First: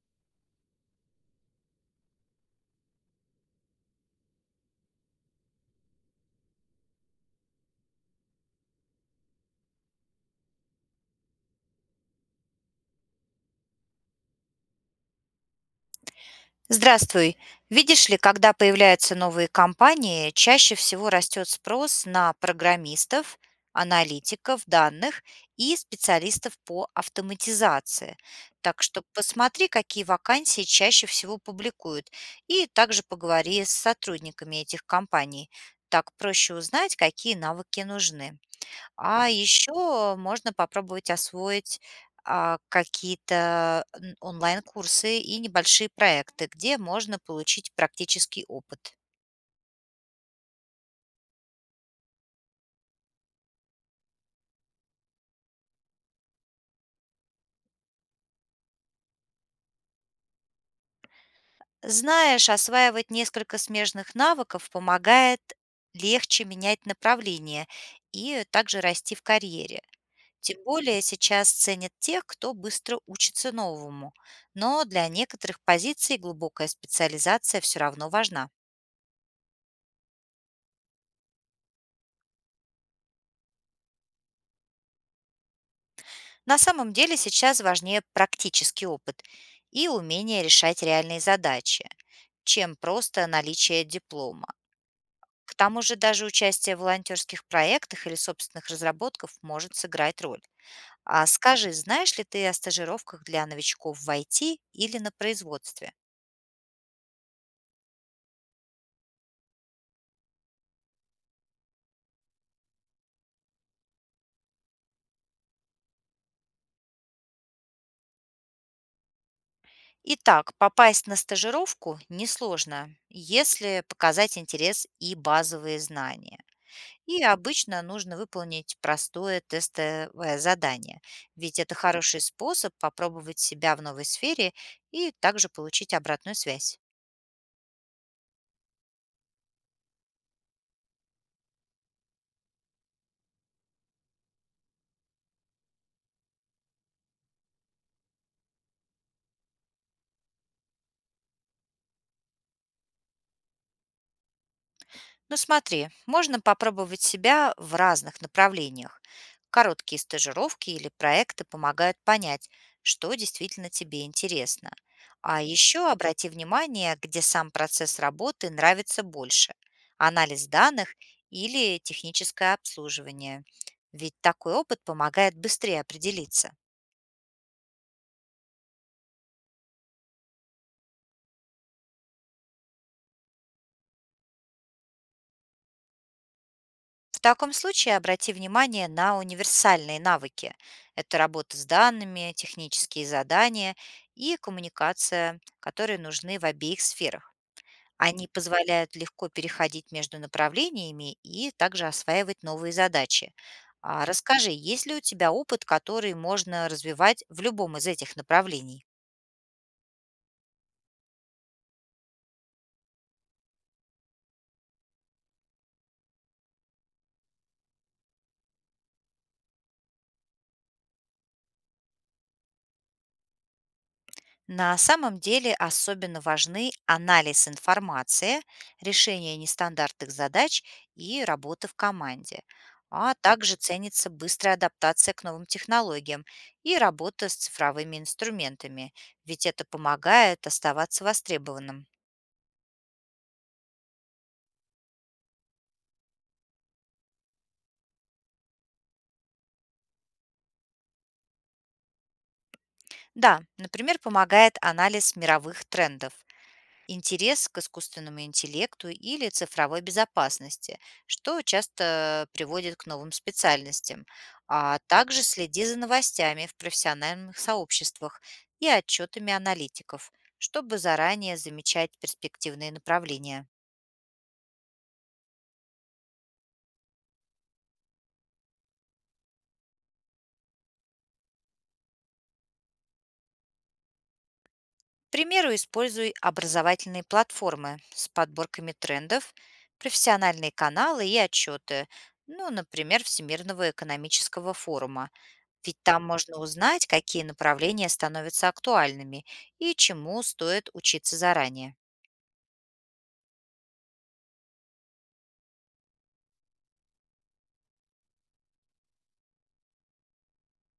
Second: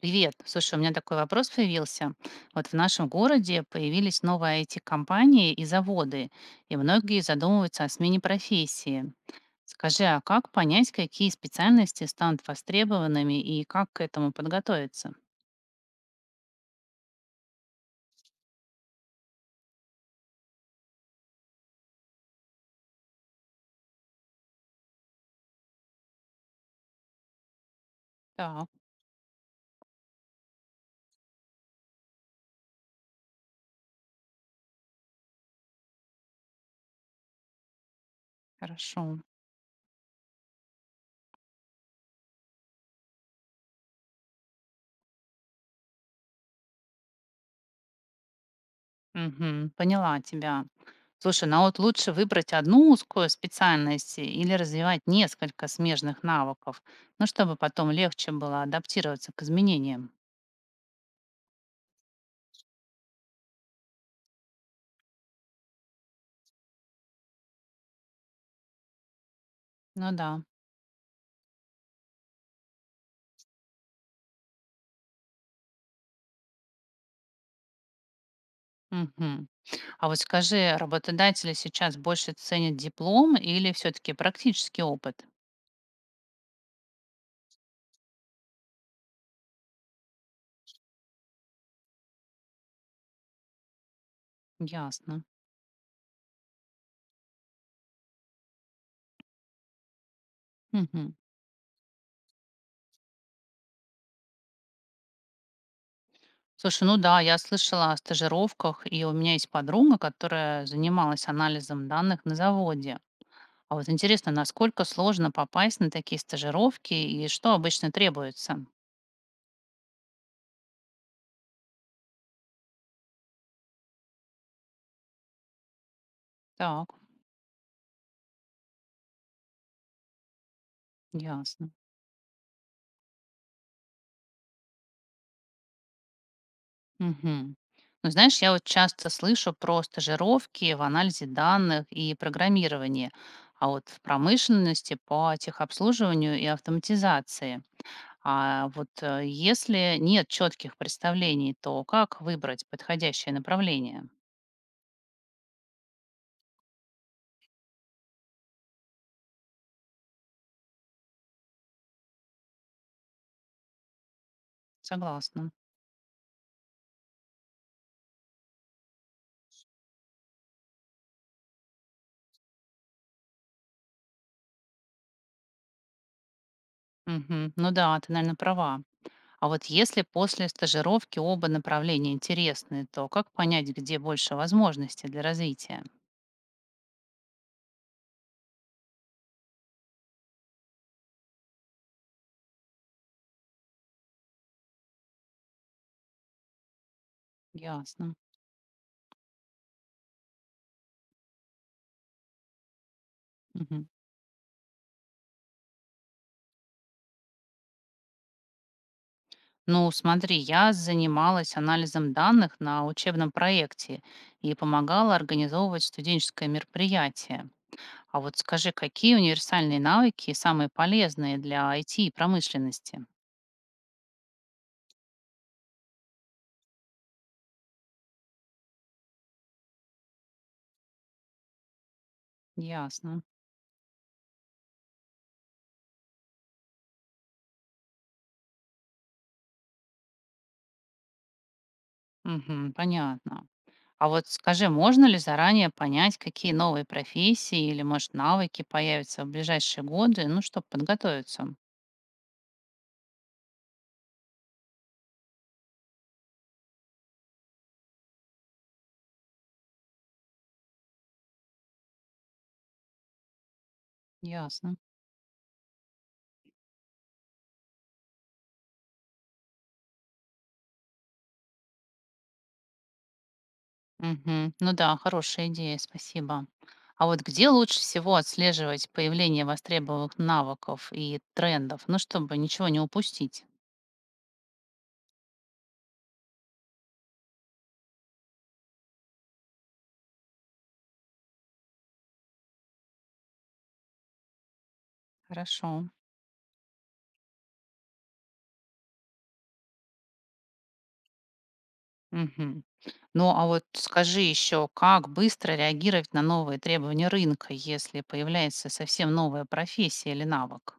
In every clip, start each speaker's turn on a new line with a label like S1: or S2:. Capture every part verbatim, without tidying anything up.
S1: Привет. Слушай, у меня такой вопрос появился. Вот в нашем городе появились новые I T-компании и заводы, и многие задумываются о смене профессии. Скажи, а как понять, какие специальности станут востребованными и как к этому подготовиться?
S2: Здравствуй. Видишь ли, когда появляются новые компании, чаще всего растет спрос на программистов, аналитиков данных и специалистов по автоматизации.
S1: Так,
S2: Так что посмотри, какие вакансии чаще всего публикуют, и также поговори с сотрудниками этих компаний. Так проще узнать, какие навыки нужны.
S1: хорошо.
S2: А еще можно попробовать освоить а, какие-то н- онлайн-курсы и небольшие проекты, где можно получить практический опыт.
S1: Мгм, поняла тебя. Слушай, ну а вот лучше выбрать одну узкую специальность или развивать несколько смежных навыков, ну, чтобы потом легче было адаптироваться к изменениям.
S2: Знаешь, осваивать несколько смежных навыков помогает легче менять направление и также расти в карьере.
S1: Ну да.
S2: Тем более сейчас ценят тех, кто быстро учится новому. Но для некоторых позиций глубокая специализация все равно важна.
S1: Мгм. А вот скажи, работодатели сейчас больше ценят диплом или все-таки практический опыт?
S2: На самом деле сейчас важнее практический опыт и умение решать реальные задачи, чем просто наличие диплома.
S1: Ясно.
S2: К тому же даже участие в волонтерских проектах или собственных разработках может сыграть роль.
S1: Мгм.
S2: А скажи, знаешь ли ты о стажировках для новичков в I T или на производстве?
S1: Слушай, ну да, я слышала о стажировках, и у меня есть подруга, которая занималась анализом данных на заводе. А вот интересно, насколько сложно попасть на такие стажировки и что обычно требуется?
S2: Итак, попасть на стажировку несложно, если показать интерес и базовые знания.
S1: Так,
S2: И обычно нужно выполнить простое тестовое задание, ведь
S1: ясно.
S2: это хороший способ попробовать себя в новой сфере и также получить обратную связь.
S1: Мгм. Ну, знаешь, я вот часто слышу про стажировки в анализе данных и программировании, а вот в промышленности по техобслуживанию и автоматизации. А вот э, если нет четких представлений, то как выбрать подходящее направление?
S2: Ну смотри, можно попробовать себя в разных направлениях. Короткие стажировки или проекты помогают понять, что действительно тебе интересно. А
S1: Согласна.
S2: еще обрати внимание, где сам процесс работы нравится больше – анализ данных или техническое обслуживание. Ведь такой опыт помогает быстрее определиться.
S1: Мгм. Ну да, ты, наверное, права. А вот если после стажировки оба направления интересны, то как понять, где больше возможностей для развития?
S2: В таком случае обрати внимание на универсальные навыки. Это работа с данными, технические задания и коммуникация, которые нужны в обеих сферах.
S1: Ясно.
S2: Они позволяют легко переходить между направлениями и также осваивать новые задачи.
S1: Мгм.
S2: А расскажи, есть ли у тебя опыт, который можно развивать в любом из этих направлений?
S1: Ну, смотри, я занималась анализом данных на учебном проекте и помогала организовывать студенческое мероприятие. А вот скажи, какие универсальные навыки самые полезные для I T и промышленности?
S2: На самом деле особенно важны анализ информации, решение нестандартных задач и работа в команде. А
S1: Ясно.
S2: также ценится быстрая адаптация к новым технологиям и работа с цифровыми инструментами, ведь это помогает оставаться востребованным.
S1: Мгм, понятно. А вот скажи, можно ли заранее понять, какие новые профессии или, может, навыки появятся в ближайшие годы, ну, чтобы подготовиться?
S2: Да, например, помогает анализ мировых трендов, интерес к искусственному интеллекту или цифровой безопасности, что часто приводит к новым специальностям,
S1: Ясно.
S2: а также следи за новостями в профессиональных сообществах и отчетами аналитиков, чтобы заранее замечать перспективные направления.
S1: Мгм. Ну да, хорошая идея, спасибо. А вот где лучше всего отслеживать появление востребованных навыков и трендов? Ну, чтобы ничего не упустить.
S2: К примеру, используй образовательные платформы с подборками трендов, профессиональные каналы и отчеты, ну, например, Всемирного экономического форума.
S1: Хорошо.
S2: Ведь там можно узнать, какие направления становятся актуальными и чему стоит учиться заранее.
S1: Мгм. Ну, а вот скажи еще, как быстро реагировать на новые требования рынка, если появляется совсем новая профессия или навык?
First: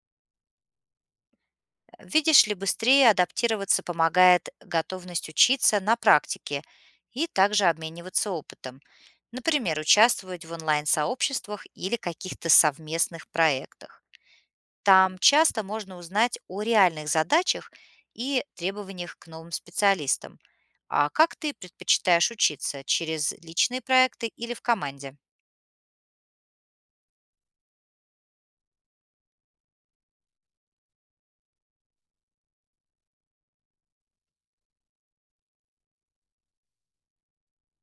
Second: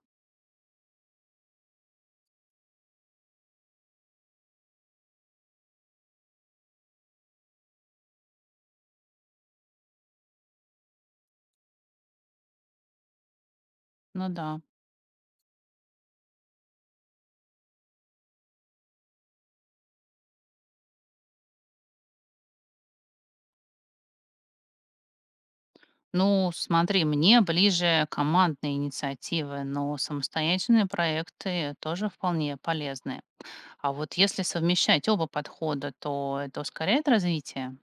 S2: Видишь ли, быстрее адаптироваться помогает готовность учиться на практике и также обмениваться опытом. Например, участвовать в онлайн-сообществах или каких-то совместных проектах.
S1: Ну да.
S2: Там часто можно узнать о реальных задачах и требованиях к новым специалистам. А как ты предпочитаешь учиться? Через личные проекты или в команде?
S1: Ну, смотри, мне ближе командные инициативы, но самостоятельные проекты тоже вполне полезны. А вот если совмещать оба подхода, то это ускоряет развитие?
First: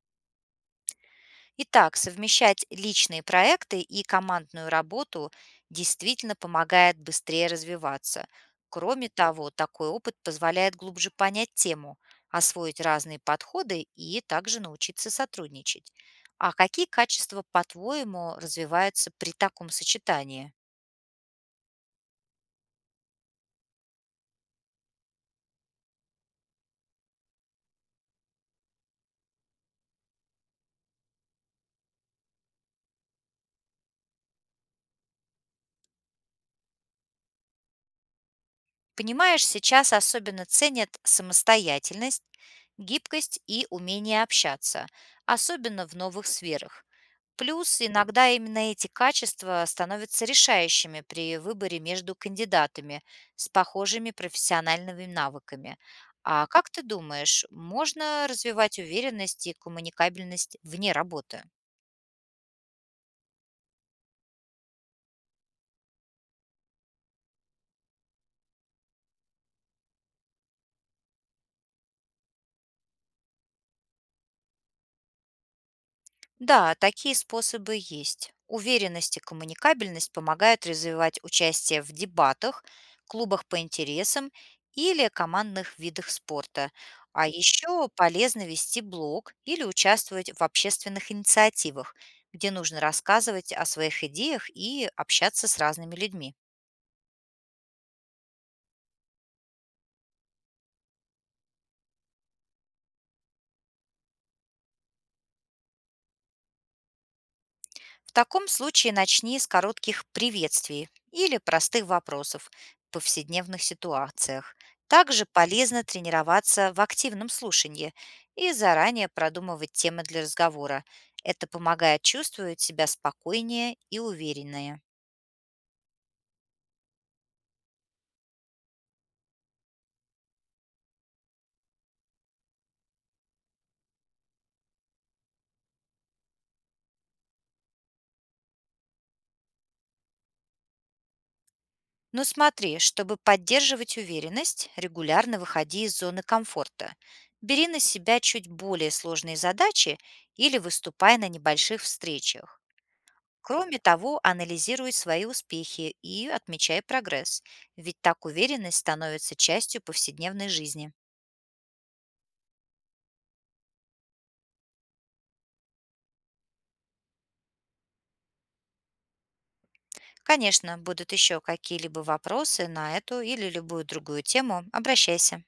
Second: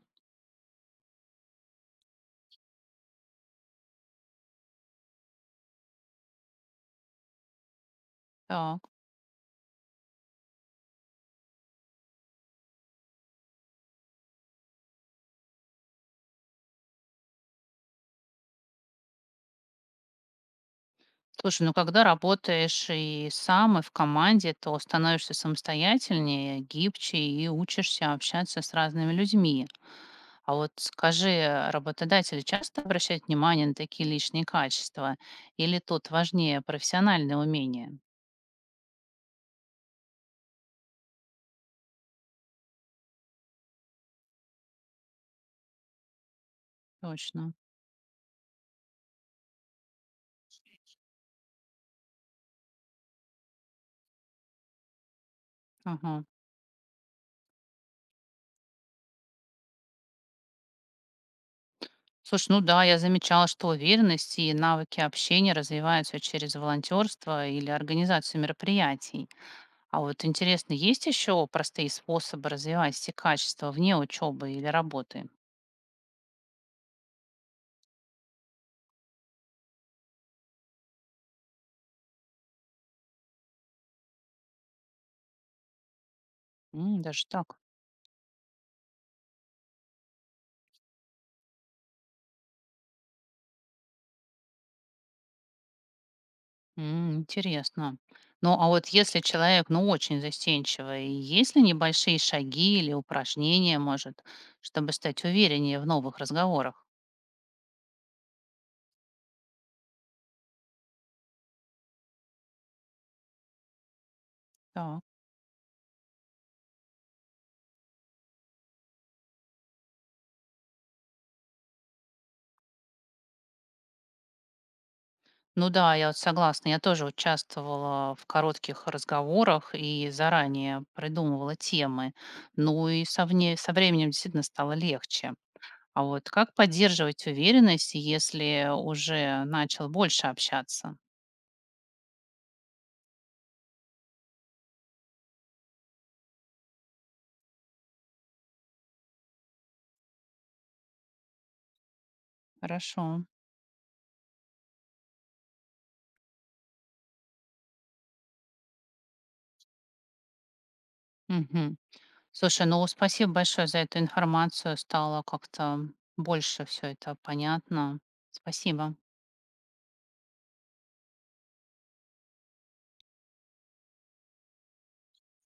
S2: Итак, совмещать личные проекты и командную работу действительно помогает быстрее развиваться.
S1: Так.
S2: Кроме того, такой опыт позволяет глубже понять тему, освоить разные подходы и также научиться сотрудничать. А какие качества, по-твоему, развиваются при таком сочетании?
S1: Слушай, ну когда работаешь и сам, и в команде, то становишься самостоятельнее, гибче и учишься общаться с разными людьми. А вот скажи, работодатели часто обращают внимание на такие личные качества? Или тут важнее профессиональные умения?
S2: Понимаешь, сейчас особенно ценят самостоятельность, гибкость и умение общаться, особенно в новых сферах.
S1: Точно.
S2: Плюс иногда именно эти качества становятся решающими при выборе между кандидатами с похожими профессиональными навыками.
S1: Ага.
S2: А как ты думаешь, можно развивать уверенность и коммуникабельность вне работы?
S1: Слушай, ну да, я замечала, что уверенность и навыки общения развиваются через волонтерство или организацию мероприятий. А вот интересно, есть еще простые способы развивать все качества вне учебы или работы?
S2: Да, такие способы есть. Уверенность и коммуникабельность помогают развивать участие в дебатах, клубах по интересам или командных видах спорта.
S1: М,
S2: А
S1: даже так.
S2: еще полезно вести блог или участвовать в общественных инициативах, где нужно рассказывать о своих идеях и общаться с разными людьми.
S1: М, интересно. Ну, а вот если человек, ну, очень застенчивый, есть ли небольшие шаги или упражнения, может, чтобы стать увереннее в новых разговорах?
S2: В таком случае начни с коротких приветствий или простых вопросов в повседневных ситуациях.
S1: Так.
S2: Также полезно тренироваться в активном слушании и заранее продумывать темы для разговора. Это помогает чувствовать себя спокойнее и увереннее.
S1: Ну да, я вот согласна. Я тоже участвовала в коротких разговорах и заранее придумывала темы. Ну и со, вне- со временем действительно стало легче. А вот как поддерживать уверенность, если уже начал больше общаться?
S2: Но смотри, чтобы поддерживать уверенность, регулярно выходи из зоны комфорта. Бери на себя чуть более сложные задачи или выступай на небольших встречах.
S1: Хорошо.
S2: Кроме того, анализируй свои успехи и отмечай прогресс, ведь так уверенность становится частью повседневной жизни.
S1: Мгм. Слушай, ну спасибо большое за эту информацию. Стало как-то больше все это понятно. Спасибо.
S2: Конечно, будут еще какие-либо вопросы на эту или любую другую тему, обращайся.